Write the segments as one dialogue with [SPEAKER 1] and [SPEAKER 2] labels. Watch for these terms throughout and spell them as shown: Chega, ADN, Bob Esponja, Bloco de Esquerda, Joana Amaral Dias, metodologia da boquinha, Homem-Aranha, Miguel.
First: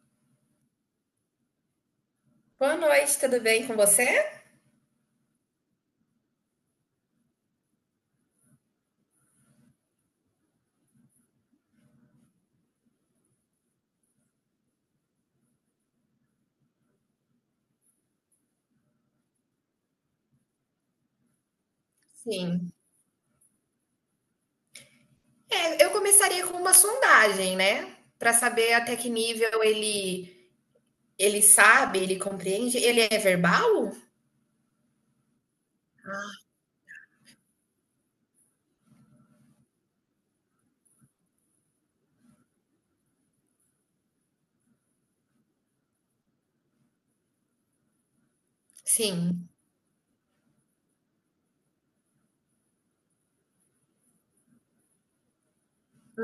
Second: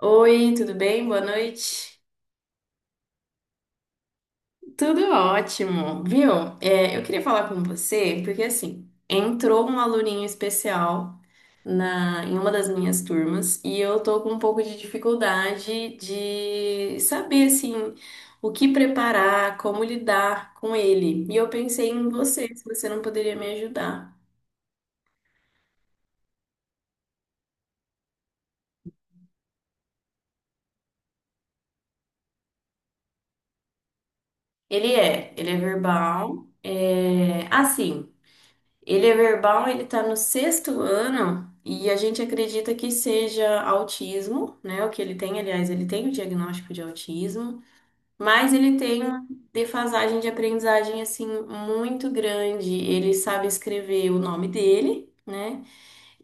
[SPEAKER 1] Oi, tudo bem? Boa noite.
[SPEAKER 2] Boa noite, tudo bem com você?
[SPEAKER 1] Tudo ótimo, viu? Eu queria falar com você porque assim entrou um aluninho especial na em uma das minhas turmas e eu tô com um pouco de dificuldade de saber assim o que preparar, como lidar com ele. E eu pensei em você, se
[SPEAKER 2] Sim.
[SPEAKER 1] você não poderia me ajudar.
[SPEAKER 2] É, eu começaria com uma sondagem, né? Para saber até que nível ele sabe, ele compreende. Ele é verbal?
[SPEAKER 1] Ele é verbal, é assim. Ele é verbal, ele está no sexto ano e a gente acredita que seja autismo, né? O que ele tem, aliás, ele tem o diagnóstico de autismo, mas ele tem uma
[SPEAKER 2] Sim.
[SPEAKER 1] defasagem de aprendizagem assim muito grande. Ele sabe escrever o nome dele, né?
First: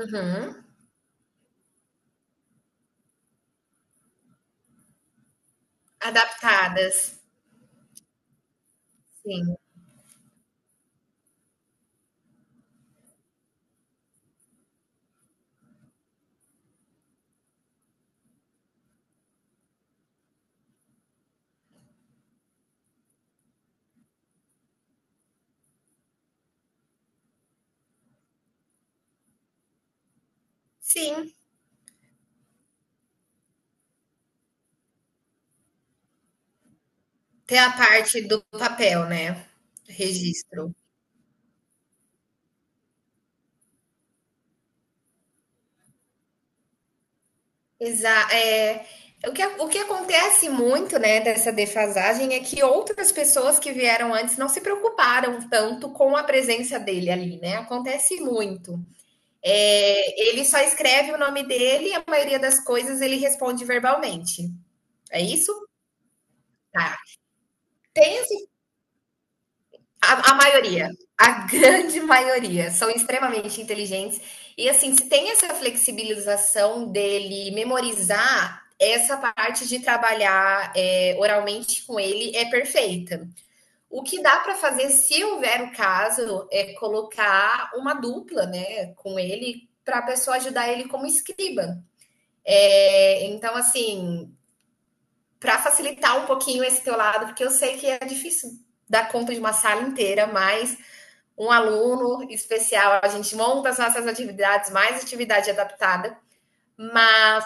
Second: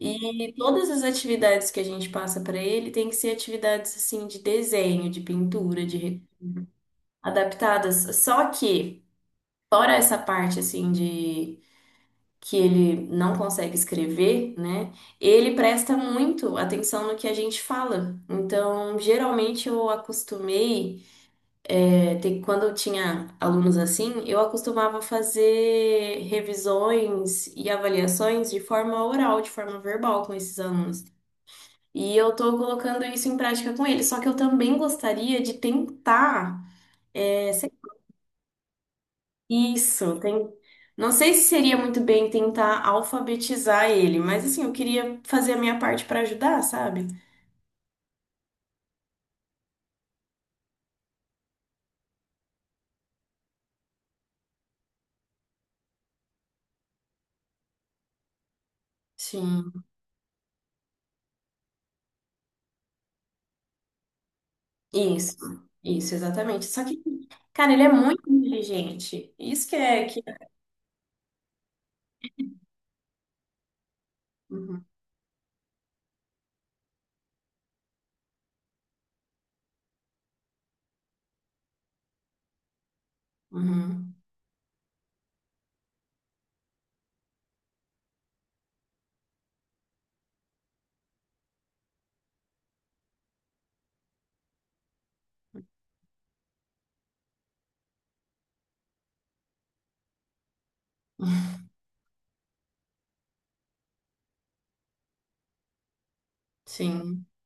[SPEAKER 1] E todas as atividades que a gente passa para ele tem que ser atividades assim de desenho, de pintura, de
[SPEAKER 2] Adaptadas.
[SPEAKER 1] adaptadas. Só que
[SPEAKER 2] Sim.
[SPEAKER 1] fora essa parte assim de que ele não consegue escrever, né? Ele presta muito atenção no que a gente fala. Então, geralmente eu acostumei, quando eu tinha alunos assim, eu acostumava fazer revisões e avaliações de forma oral, de forma verbal com esses alunos.
[SPEAKER 2] Sim.
[SPEAKER 1] E eu tô colocando isso em prática com eles, só que eu também gostaria de tentar é,
[SPEAKER 2] Tem a parte do papel, né?
[SPEAKER 1] Isso, tem.
[SPEAKER 2] Registro.
[SPEAKER 1] Não sei se seria muito bem tentar alfabetizar ele, mas assim, eu queria fazer a minha parte para ajudar, sabe?
[SPEAKER 2] Exa é, o que acontece muito, né, dessa defasagem é que outras pessoas que vieram antes não se preocuparam tanto com a presença dele ali, né? Acontece muito.
[SPEAKER 1] Sim,
[SPEAKER 2] É, ele só escreve o nome dele e a maioria das coisas ele responde verbalmente. É
[SPEAKER 1] isso,
[SPEAKER 2] isso?
[SPEAKER 1] isso, exatamente. Só
[SPEAKER 2] Tá.
[SPEAKER 1] que, cara, ele é
[SPEAKER 2] Tem
[SPEAKER 1] muito inteligente. Isso que é que.
[SPEAKER 2] a
[SPEAKER 1] é,
[SPEAKER 2] maioria, a grande maioria, são extremamente inteligentes. E
[SPEAKER 1] Uhum,
[SPEAKER 2] assim, se tem essa flexibilização dele memorizar, essa parte de trabalhar oralmente com ele é perfeita. O
[SPEAKER 1] uhum,
[SPEAKER 2] que dá para fazer, se houver o caso, é colocar uma dupla, né, com ele para a pessoa ajudar ele como escriba. É, então, assim, para facilitar um pouquinho esse teu lado, porque eu sei que é difícil dar conta de uma sala inteira, mas um aluno especial, a gente monta as nossas atividades, mais atividade adaptada,
[SPEAKER 1] sim,
[SPEAKER 2] mas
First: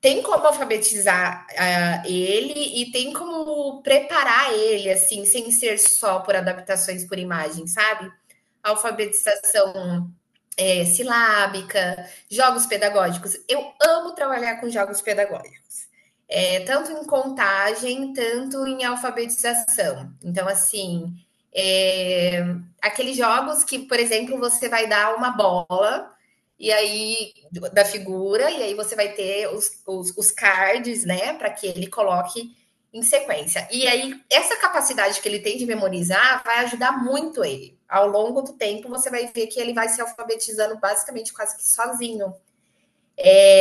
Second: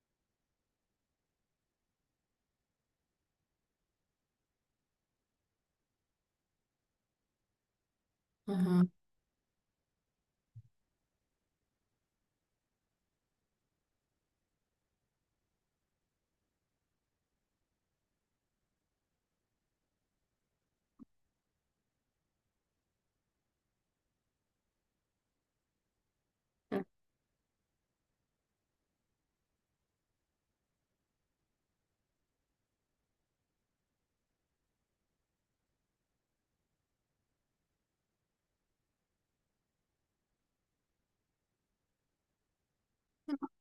[SPEAKER 2] tem como alfabetizar ele e tem como preparar ele, assim, sem ser só por adaptações por imagem, sabe?
[SPEAKER 1] uhum.
[SPEAKER 2] Alfabetização silábica, jogos pedagógicos. Eu amo trabalhar com jogos pedagógicos. É, tanto em contagem, tanto em alfabetização. Então, assim, é, aqueles jogos que, por exemplo, você vai dar uma bola e aí da figura, e aí você vai ter os cards, né, para que ele coloque em sequência. E aí, essa capacidade que ele tem de memorizar vai ajudar muito ele. Ao longo do tempo, você vai ver que ele vai se alfabetizando basicamente quase que sozinho.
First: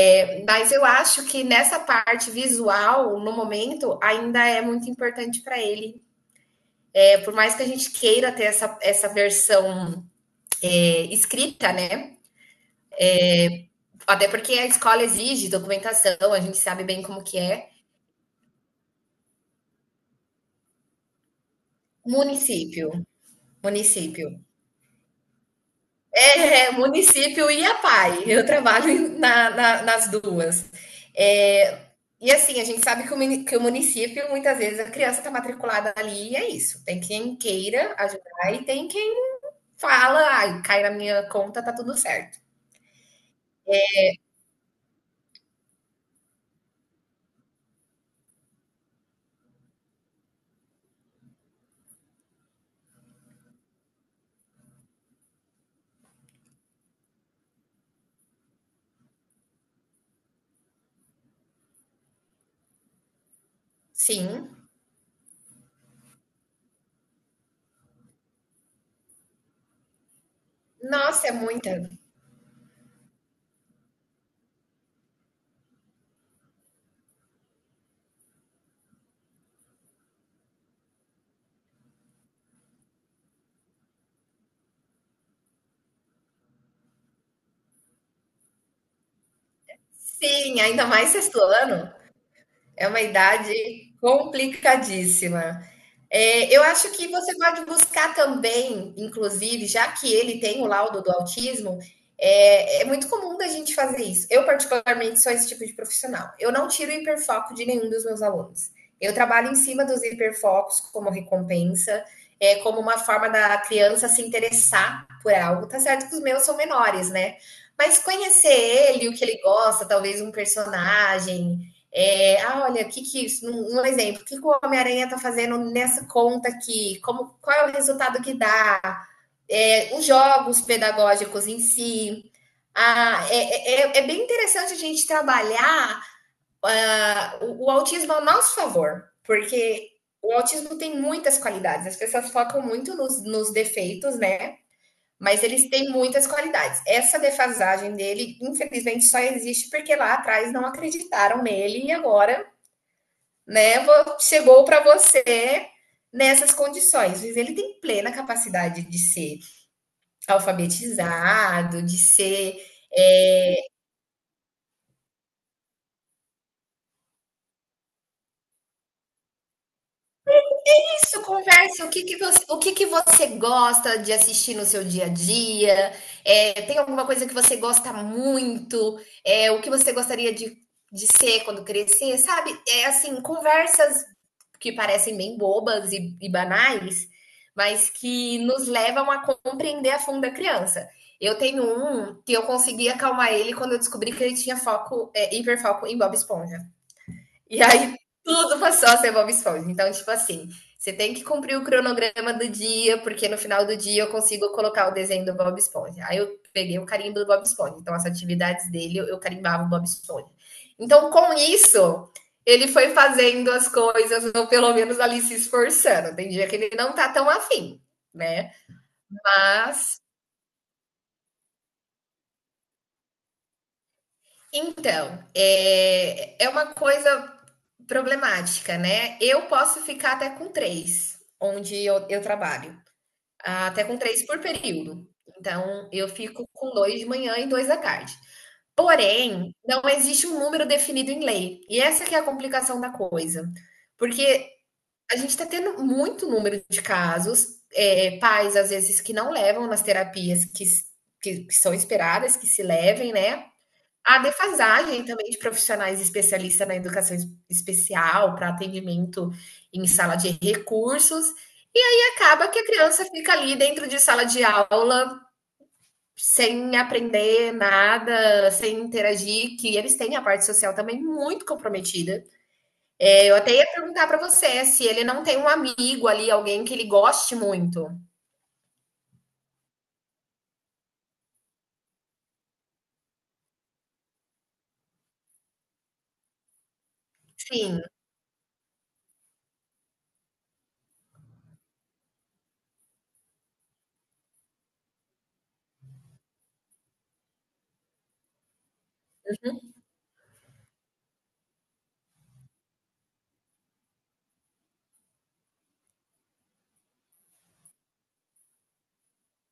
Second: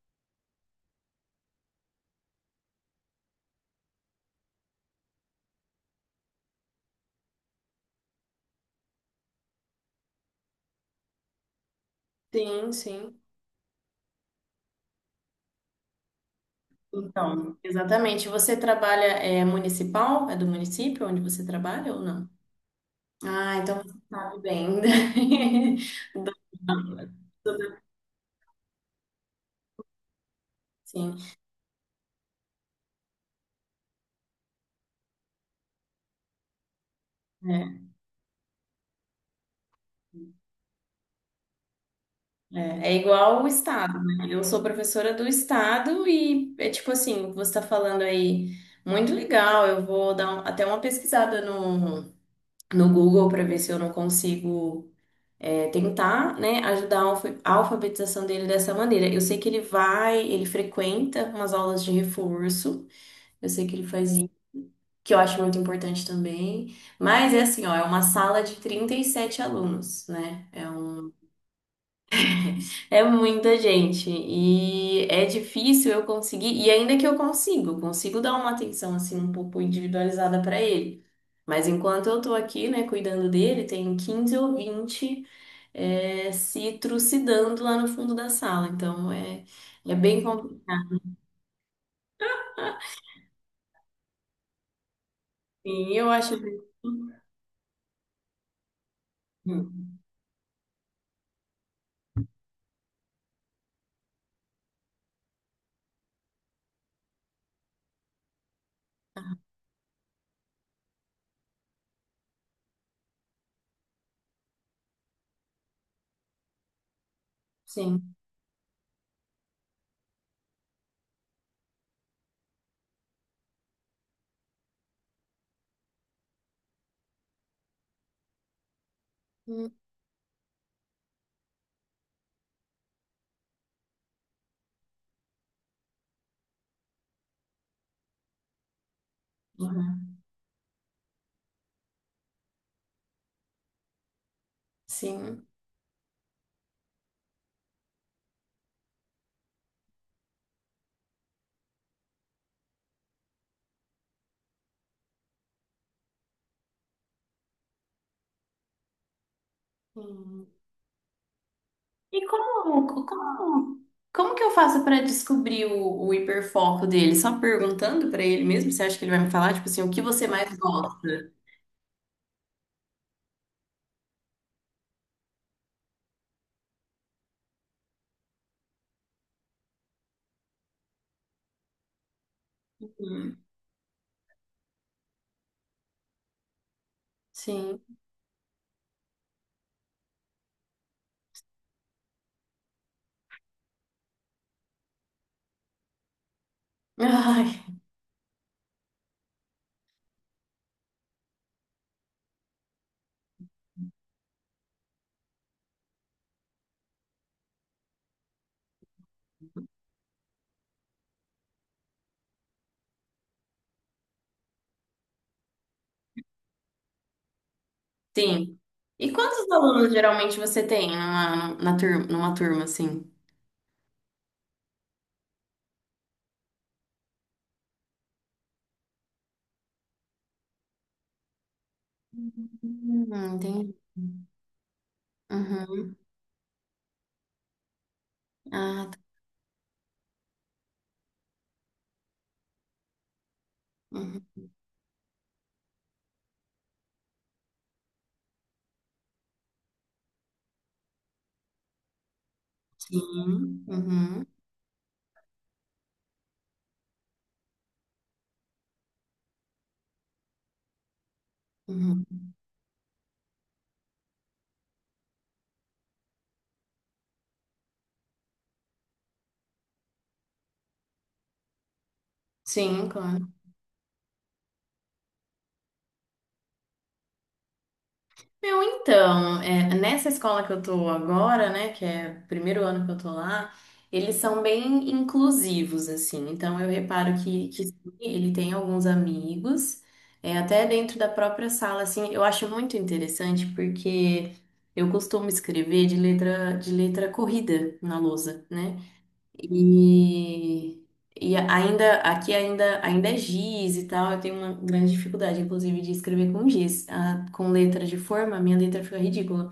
[SPEAKER 2] É, mas eu acho que nessa parte visual, no momento, ainda é muito importante para ele. É, por mais que a gente queira ter essa, essa versão escrita, né?
[SPEAKER 1] Sim, sim.
[SPEAKER 2] Até porque a escola exige documentação, a gente sabe bem como que
[SPEAKER 1] Então,
[SPEAKER 2] é.
[SPEAKER 1] exatamente. Você trabalha é municipal? É do município onde você trabalha ou não?
[SPEAKER 2] Município,
[SPEAKER 1] Ah,
[SPEAKER 2] município.
[SPEAKER 1] então você sabe bem.
[SPEAKER 2] É, é município e a
[SPEAKER 1] Do-
[SPEAKER 2] PAI. Eu trabalho na, nas duas.
[SPEAKER 1] Sim.
[SPEAKER 2] É, e assim, a gente sabe que o município, muitas vezes, a criança está matriculada ali e é isso. Tem quem
[SPEAKER 1] É.
[SPEAKER 2] queira ajudar e tem quem fala, ai, cai na minha conta, tá tudo certo.
[SPEAKER 1] É, é igual o Estado, né? Eu sou professora do Estado e é tipo assim, você está falando aí, muito legal, eu vou dar até uma pesquisada no Google para ver se eu não consigo tentar, né, ajudar a alfabetização dele dessa maneira. Eu sei que ele vai, ele frequenta umas aulas de reforço, eu sei que ele faz isso,
[SPEAKER 2] Sim.
[SPEAKER 1] que eu acho muito importante também, mas é assim, ó, é uma sala de 37 alunos, né? É um
[SPEAKER 2] Nossa, é muita.
[SPEAKER 1] é muita gente e é difícil eu conseguir, e ainda que eu consigo dar uma atenção assim um pouco individualizada para ele. Mas enquanto eu tô aqui, né, cuidando dele, tem 15 ou vinte se trucidando lá no fundo da sala. Então é, é bem
[SPEAKER 2] Sim, ainda
[SPEAKER 1] complicado.
[SPEAKER 2] mais sexto ano. É uma idade complicadíssima.
[SPEAKER 1] Sim, eu acho.
[SPEAKER 2] É, eu acho que você pode buscar também, inclusive, já
[SPEAKER 1] Sim.
[SPEAKER 2] que ele tem o laudo do autismo, muito comum da gente fazer isso. Eu, particularmente, sou esse tipo de profissional. Eu não tiro o hiperfoco de nenhum dos meus alunos. Eu trabalho em cima dos hiperfocos como recompensa, é, como uma forma da criança se interessar por algo. Tá certo que os meus são menores, né? Mas
[SPEAKER 1] Sim.
[SPEAKER 2] conhecer ele, o que ele gosta, talvez um personagem, olha, que isso? Um exemplo, o que, que o Homem-Aranha está fazendo nessa conta aqui? Como, qual é o resultado que dá? É, os jogos pedagógicos em si. Ah, é bem interessante a gente trabalhar o autismo ao nosso favor, porque
[SPEAKER 1] Uhum.
[SPEAKER 2] o autismo tem muitas qualidades. As pessoas focam muito nos defeitos, né? Mas
[SPEAKER 1] Sim.
[SPEAKER 2] eles têm muitas qualidades. Essa defasagem dele, infelizmente, só existe porque lá atrás não acreditaram nele e agora, né, chegou para você nessas condições. Ele tem plena capacidade de ser alfabetizado, de
[SPEAKER 1] E
[SPEAKER 2] ser
[SPEAKER 1] como,
[SPEAKER 2] é,
[SPEAKER 1] como, como que eu faço para descobrir o hiperfoco dele? Só perguntando para ele mesmo? Você acha que ele vai me falar, tipo assim, o que você mais
[SPEAKER 2] Isso,
[SPEAKER 1] gosta?
[SPEAKER 2] conversa. O que que você gosta de assistir no seu dia a dia? É, tem alguma coisa que você gosta muito? É, o que você gostaria de ser quando crescer? Sabe? É assim,
[SPEAKER 1] Hum,
[SPEAKER 2] conversas que parecem bem bobas e banais,
[SPEAKER 1] Sim.
[SPEAKER 2] mas que nos levam a compreender a fundo a criança. Eu tenho um que eu consegui acalmar ele quando eu descobri que ele tinha foco, hiperfoco em Bob Esponja.
[SPEAKER 1] Ai,
[SPEAKER 2] E aí tudo passou a ser Bob Esponja. Então, tipo assim, você tem que cumprir o cronograma do dia, porque no final do dia eu consigo colocar o desenho do Bob Esponja. Aí eu peguei o carimbo do Bob Esponja. Então, as atividades dele, eu carimbava o Bob Esponja. Então, com isso, ele foi fazendo as coisas, ou pelo menos ali se esforçando. Tem dia que ele não tá tão afim, né?
[SPEAKER 1] sim. E quantos alunos
[SPEAKER 2] Mas,
[SPEAKER 1] geralmente você tem numa, na turma, numa turma assim?
[SPEAKER 2] então, é uma coisa problemática, né? Eu posso ficar até com três, onde eu trabalho,
[SPEAKER 1] Entendi.
[SPEAKER 2] até com três por período. Então,
[SPEAKER 1] Uhum.
[SPEAKER 2] eu fico com dois de manhã e dois da tarde.
[SPEAKER 1] Ah, tá.
[SPEAKER 2] Porém, não existe um número definido em lei. E essa que é a complicação da coisa.
[SPEAKER 1] Uhum.
[SPEAKER 2] Porque a gente está tendo muito número de casos, pais, às vezes, que não levam nas terapias que são esperadas, que se levem, né?
[SPEAKER 1] Sim.
[SPEAKER 2] A
[SPEAKER 1] Uhum.
[SPEAKER 2] defasagem também de profissionais especialistas na educação especial para atendimento em sala de recursos, e
[SPEAKER 1] Uhum.
[SPEAKER 2] aí acaba que a criança fica ali dentro de sala de aula sem aprender nada, sem interagir, que eles têm a parte social também muito comprometida.
[SPEAKER 1] Sim, claro.
[SPEAKER 2] É, eu até ia perguntar para você se ele não tem um amigo ali, alguém que ele goste muito.
[SPEAKER 1] Meu, então, é, nessa escola que eu tô agora, né, que é o primeiro ano que eu tô lá, eles são bem inclusivos, assim. Então, eu reparo que sim,
[SPEAKER 2] Sim,
[SPEAKER 1] ele tem alguns amigos, é, até dentro da própria sala, assim. Eu acho muito interessante porque eu costumo escrever de letra corrida na lousa, né? E, e ainda aqui ainda é giz e tal. Eu tenho uma grande dificuldade, inclusive, de escrever com giz, ah, com letra de forma. Minha letra fica ridícula.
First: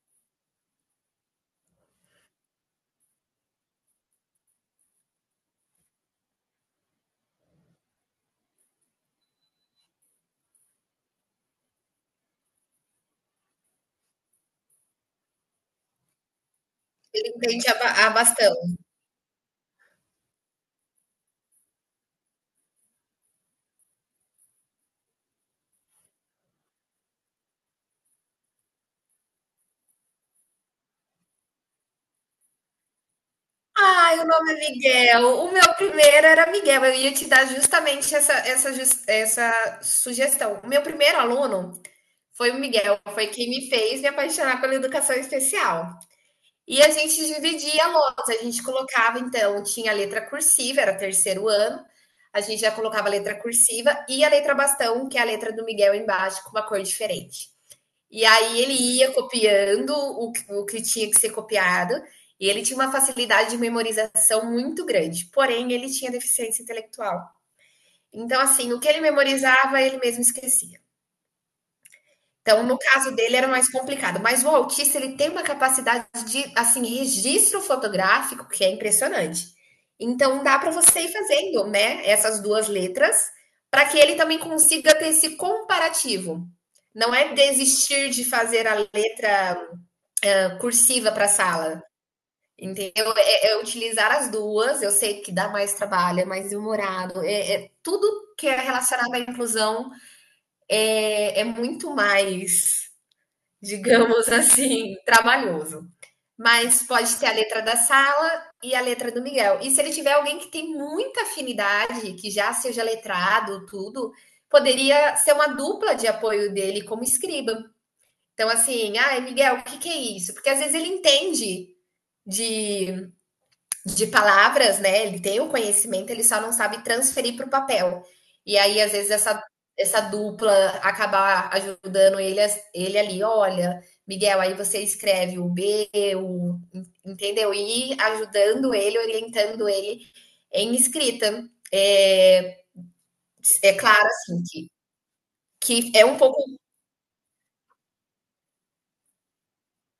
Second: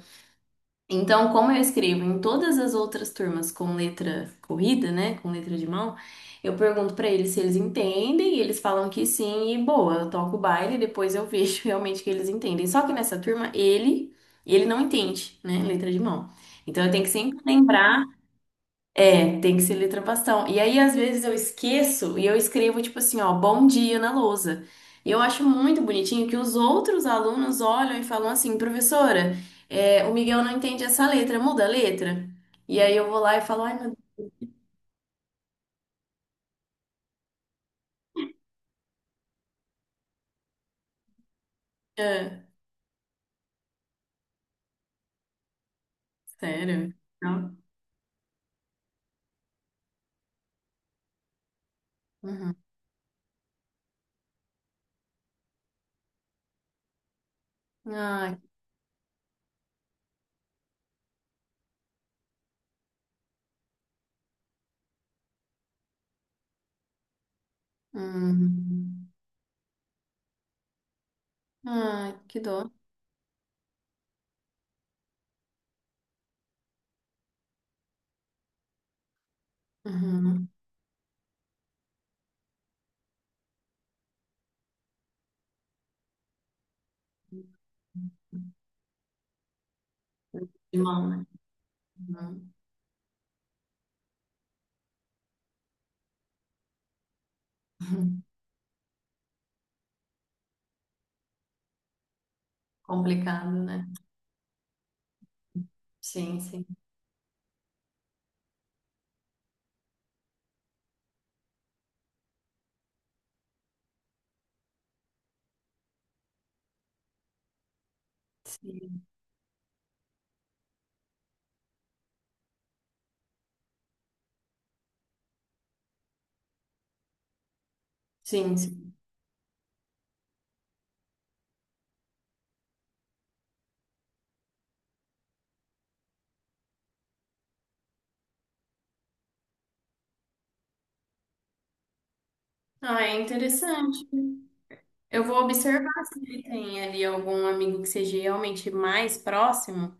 [SPEAKER 1] Então, como eu escrevo em todas as outras turmas com letra corrida, né, com letra de mão, eu pergunto pra eles se eles entendem e eles falam que sim e boa. Eu toco o baile, e depois eu vejo realmente que eles entendem. Só que nessa turma ele não entende, né, letra de mão. Então eu tenho que
[SPEAKER 2] ele
[SPEAKER 1] sempre
[SPEAKER 2] entende
[SPEAKER 1] lembrar
[SPEAKER 2] bastante.
[SPEAKER 1] tem que ser letra bastão. E aí, às vezes, eu esqueço e eu escrevo, tipo assim, ó, bom dia na lousa. E eu acho muito bonitinho que os outros alunos olham e falam assim, professora, o Miguel não entende essa letra, muda a letra. E aí eu vou lá e falo, ai, meu Deus,
[SPEAKER 2] Ai, o nome é Miguel. O meu primeiro era Miguel. Eu ia te dar justamente essa sugestão. O meu primeiro aluno
[SPEAKER 1] é,
[SPEAKER 2] foi o Miguel, foi quem me fez me apaixonar pela educação especial. E a
[SPEAKER 1] sério?
[SPEAKER 2] gente
[SPEAKER 1] Não.
[SPEAKER 2] dividia a lousa, a gente colocava, então, tinha a letra cursiva, era terceiro ano, a
[SPEAKER 1] Uhum.
[SPEAKER 2] gente já colocava a letra cursiva e a letra bastão, que é a letra do Miguel embaixo, com uma cor diferente. E
[SPEAKER 1] Ai,
[SPEAKER 2] aí ele ia copiando o que tinha que ser copiado, e ele tinha uma facilidade de memorização muito grande, porém ele tinha deficiência intelectual. Então, assim, o que ele
[SPEAKER 1] hum.
[SPEAKER 2] memorizava, ele mesmo esquecia.
[SPEAKER 1] Ai, que
[SPEAKER 2] Então,
[SPEAKER 1] dor.
[SPEAKER 2] no caso dele, era mais complicado. Mas o autista, ele tem uma capacidade de, assim, registro fotográfico que é impressionante. Então,
[SPEAKER 1] Uhum.
[SPEAKER 2] dá para você ir fazendo, né, essas duas letras, para que ele também consiga ter esse comparativo. Não é desistir de fazer a letra
[SPEAKER 1] De mão,
[SPEAKER 2] cursiva
[SPEAKER 1] né?
[SPEAKER 2] para a sala.
[SPEAKER 1] Uhum.
[SPEAKER 2] Entendeu? É utilizar as duas. Eu sei que dá mais trabalho, é mais demorado. Tudo que é relacionado à inclusão muito mais,
[SPEAKER 1] Complicado, né?
[SPEAKER 2] digamos assim, trabalhoso.
[SPEAKER 1] Sim, sim,
[SPEAKER 2] Mas pode ter a letra da sala e a letra do Miguel. E se ele tiver alguém que tem muita afinidade, que já seja letrado, tudo, poderia ser uma dupla de apoio dele como escriba. Então, assim,
[SPEAKER 1] sim,
[SPEAKER 2] ah, Miguel, o que que é isso? Porque às vezes ele entende de, de palavras, né? Ele tem o conhecimento, ele só não sabe transferir para o papel. E
[SPEAKER 1] sim,
[SPEAKER 2] aí, às
[SPEAKER 1] sim.
[SPEAKER 2] vezes, essa dupla acabar ajudando ele, ele ali, olha, Miguel, aí você escreve o B, o, entendeu? E ajudando ele, orientando ele em escrita. É,
[SPEAKER 1] Ah, é
[SPEAKER 2] é claro,
[SPEAKER 1] interessante.
[SPEAKER 2] assim,
[SPEAKER 1] Eu vou observar
[SPEAKER 2] que é um
[SPEAKER 1] se
[SPEAKER 2] pouco,
[SPEAKER 1] ele tem ali algum amigo que seja realmente mais próximo,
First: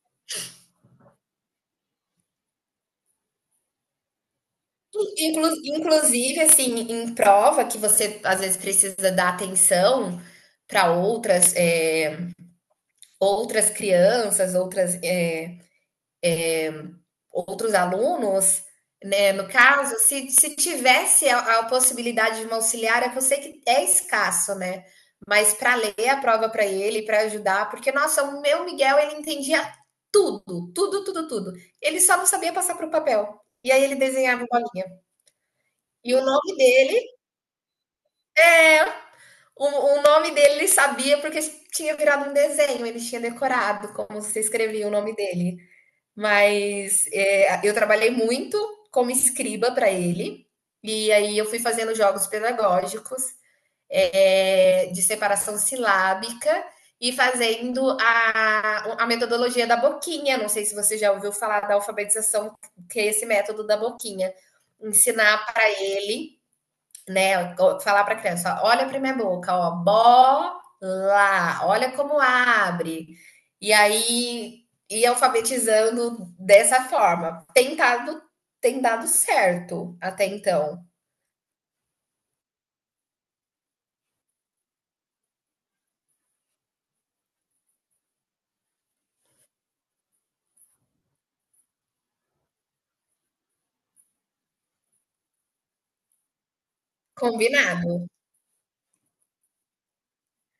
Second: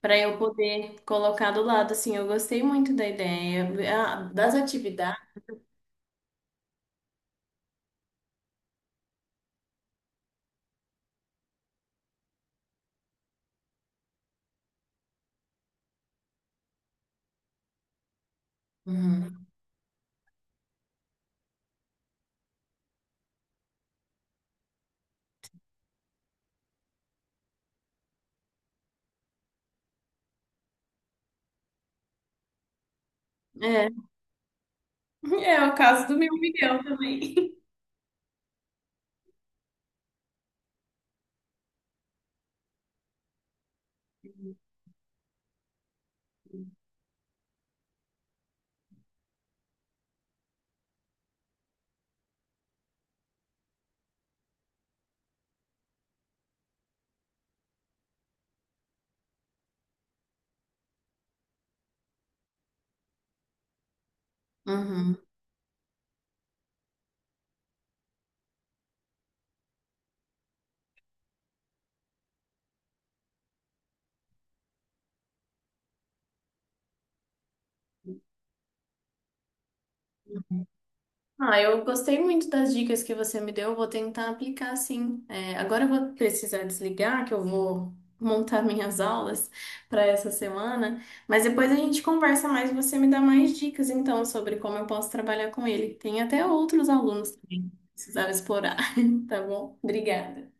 [SPEAKER 1] para eu poder colocar do lado. Assim, eu gostei muito da ideia, ah, das atividades.
[SPEAKER 2] inclu, inclusive, assim, em prova, que você às vezes precisa dar atenção para outras, outras crianças, outras, outros alunos, né?
[SPEAKER 1] Uhum.
[SPEAKER 2] No caso, se tivesse a possibilidade de uma auxiliar, é que eu sei que é escasso, né? Mas para ler a prova para ele, para ajudar, porque, nossa, o meu Miguel, ele entendia tudo, tudo, tudo, tudo. Ele só não sabia passar para o papel. E aí
[SPEAKER 1] É,
[SPEAKER 2] ele desenhava bolinha.
[SPEAKER 1] é o caso
[SPEAKER 2] E
[SPEAKER 1] do
[SPEAKER 2] o
[SPEAKER 1] meu
[SPEAKER 2] nome
[SPEAKER 1] Miguel
[SPEAKER 2] dele
[SPEAKER 1] também.
[SPEAKER 2] é. O nome dele ele sabia porque tinha virado um desenho, ele tinha decorado como se escrevia o nome dele. Mas eu trabalhei muito como escriba para ele, e aí eu fui fazendo jogos pedagógicos, de separação silábica e fazendo a metodologia da boquinha. Não sei se você já ouviu falar da alfabetização, que é esse método da boquinha.
[SPEAKER 1] Uhum.
[SPEAKER 2] Ensinar para ele, né? Falar para a criança, ó, olha para minha boca, ó, bola, olha como abre. E aí ir alfabetizando dessa forma. Tem dado certo até então.
[SPEAKER 1] Ah, eu gostei muito das dicas que você me deu, eu vou tentar aplicar sim. É, agora eu vou precisar desligar, que eu vou montar minhas aulas para essa semana, mas depois a gente conversa mais e você me dá mais dicas então sobre como eu posso trabalhar com ele. Tem até outros alunos também que
[SPEAKER 2] Combinado.
[SPEAKER 1] precisaram explorar, tá bom? Obrigada.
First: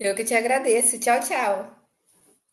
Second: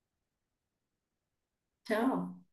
[SPEAKER 2] Eu que te agradeço. Tchau, tchau.
[SPEAKER 1] Tchau.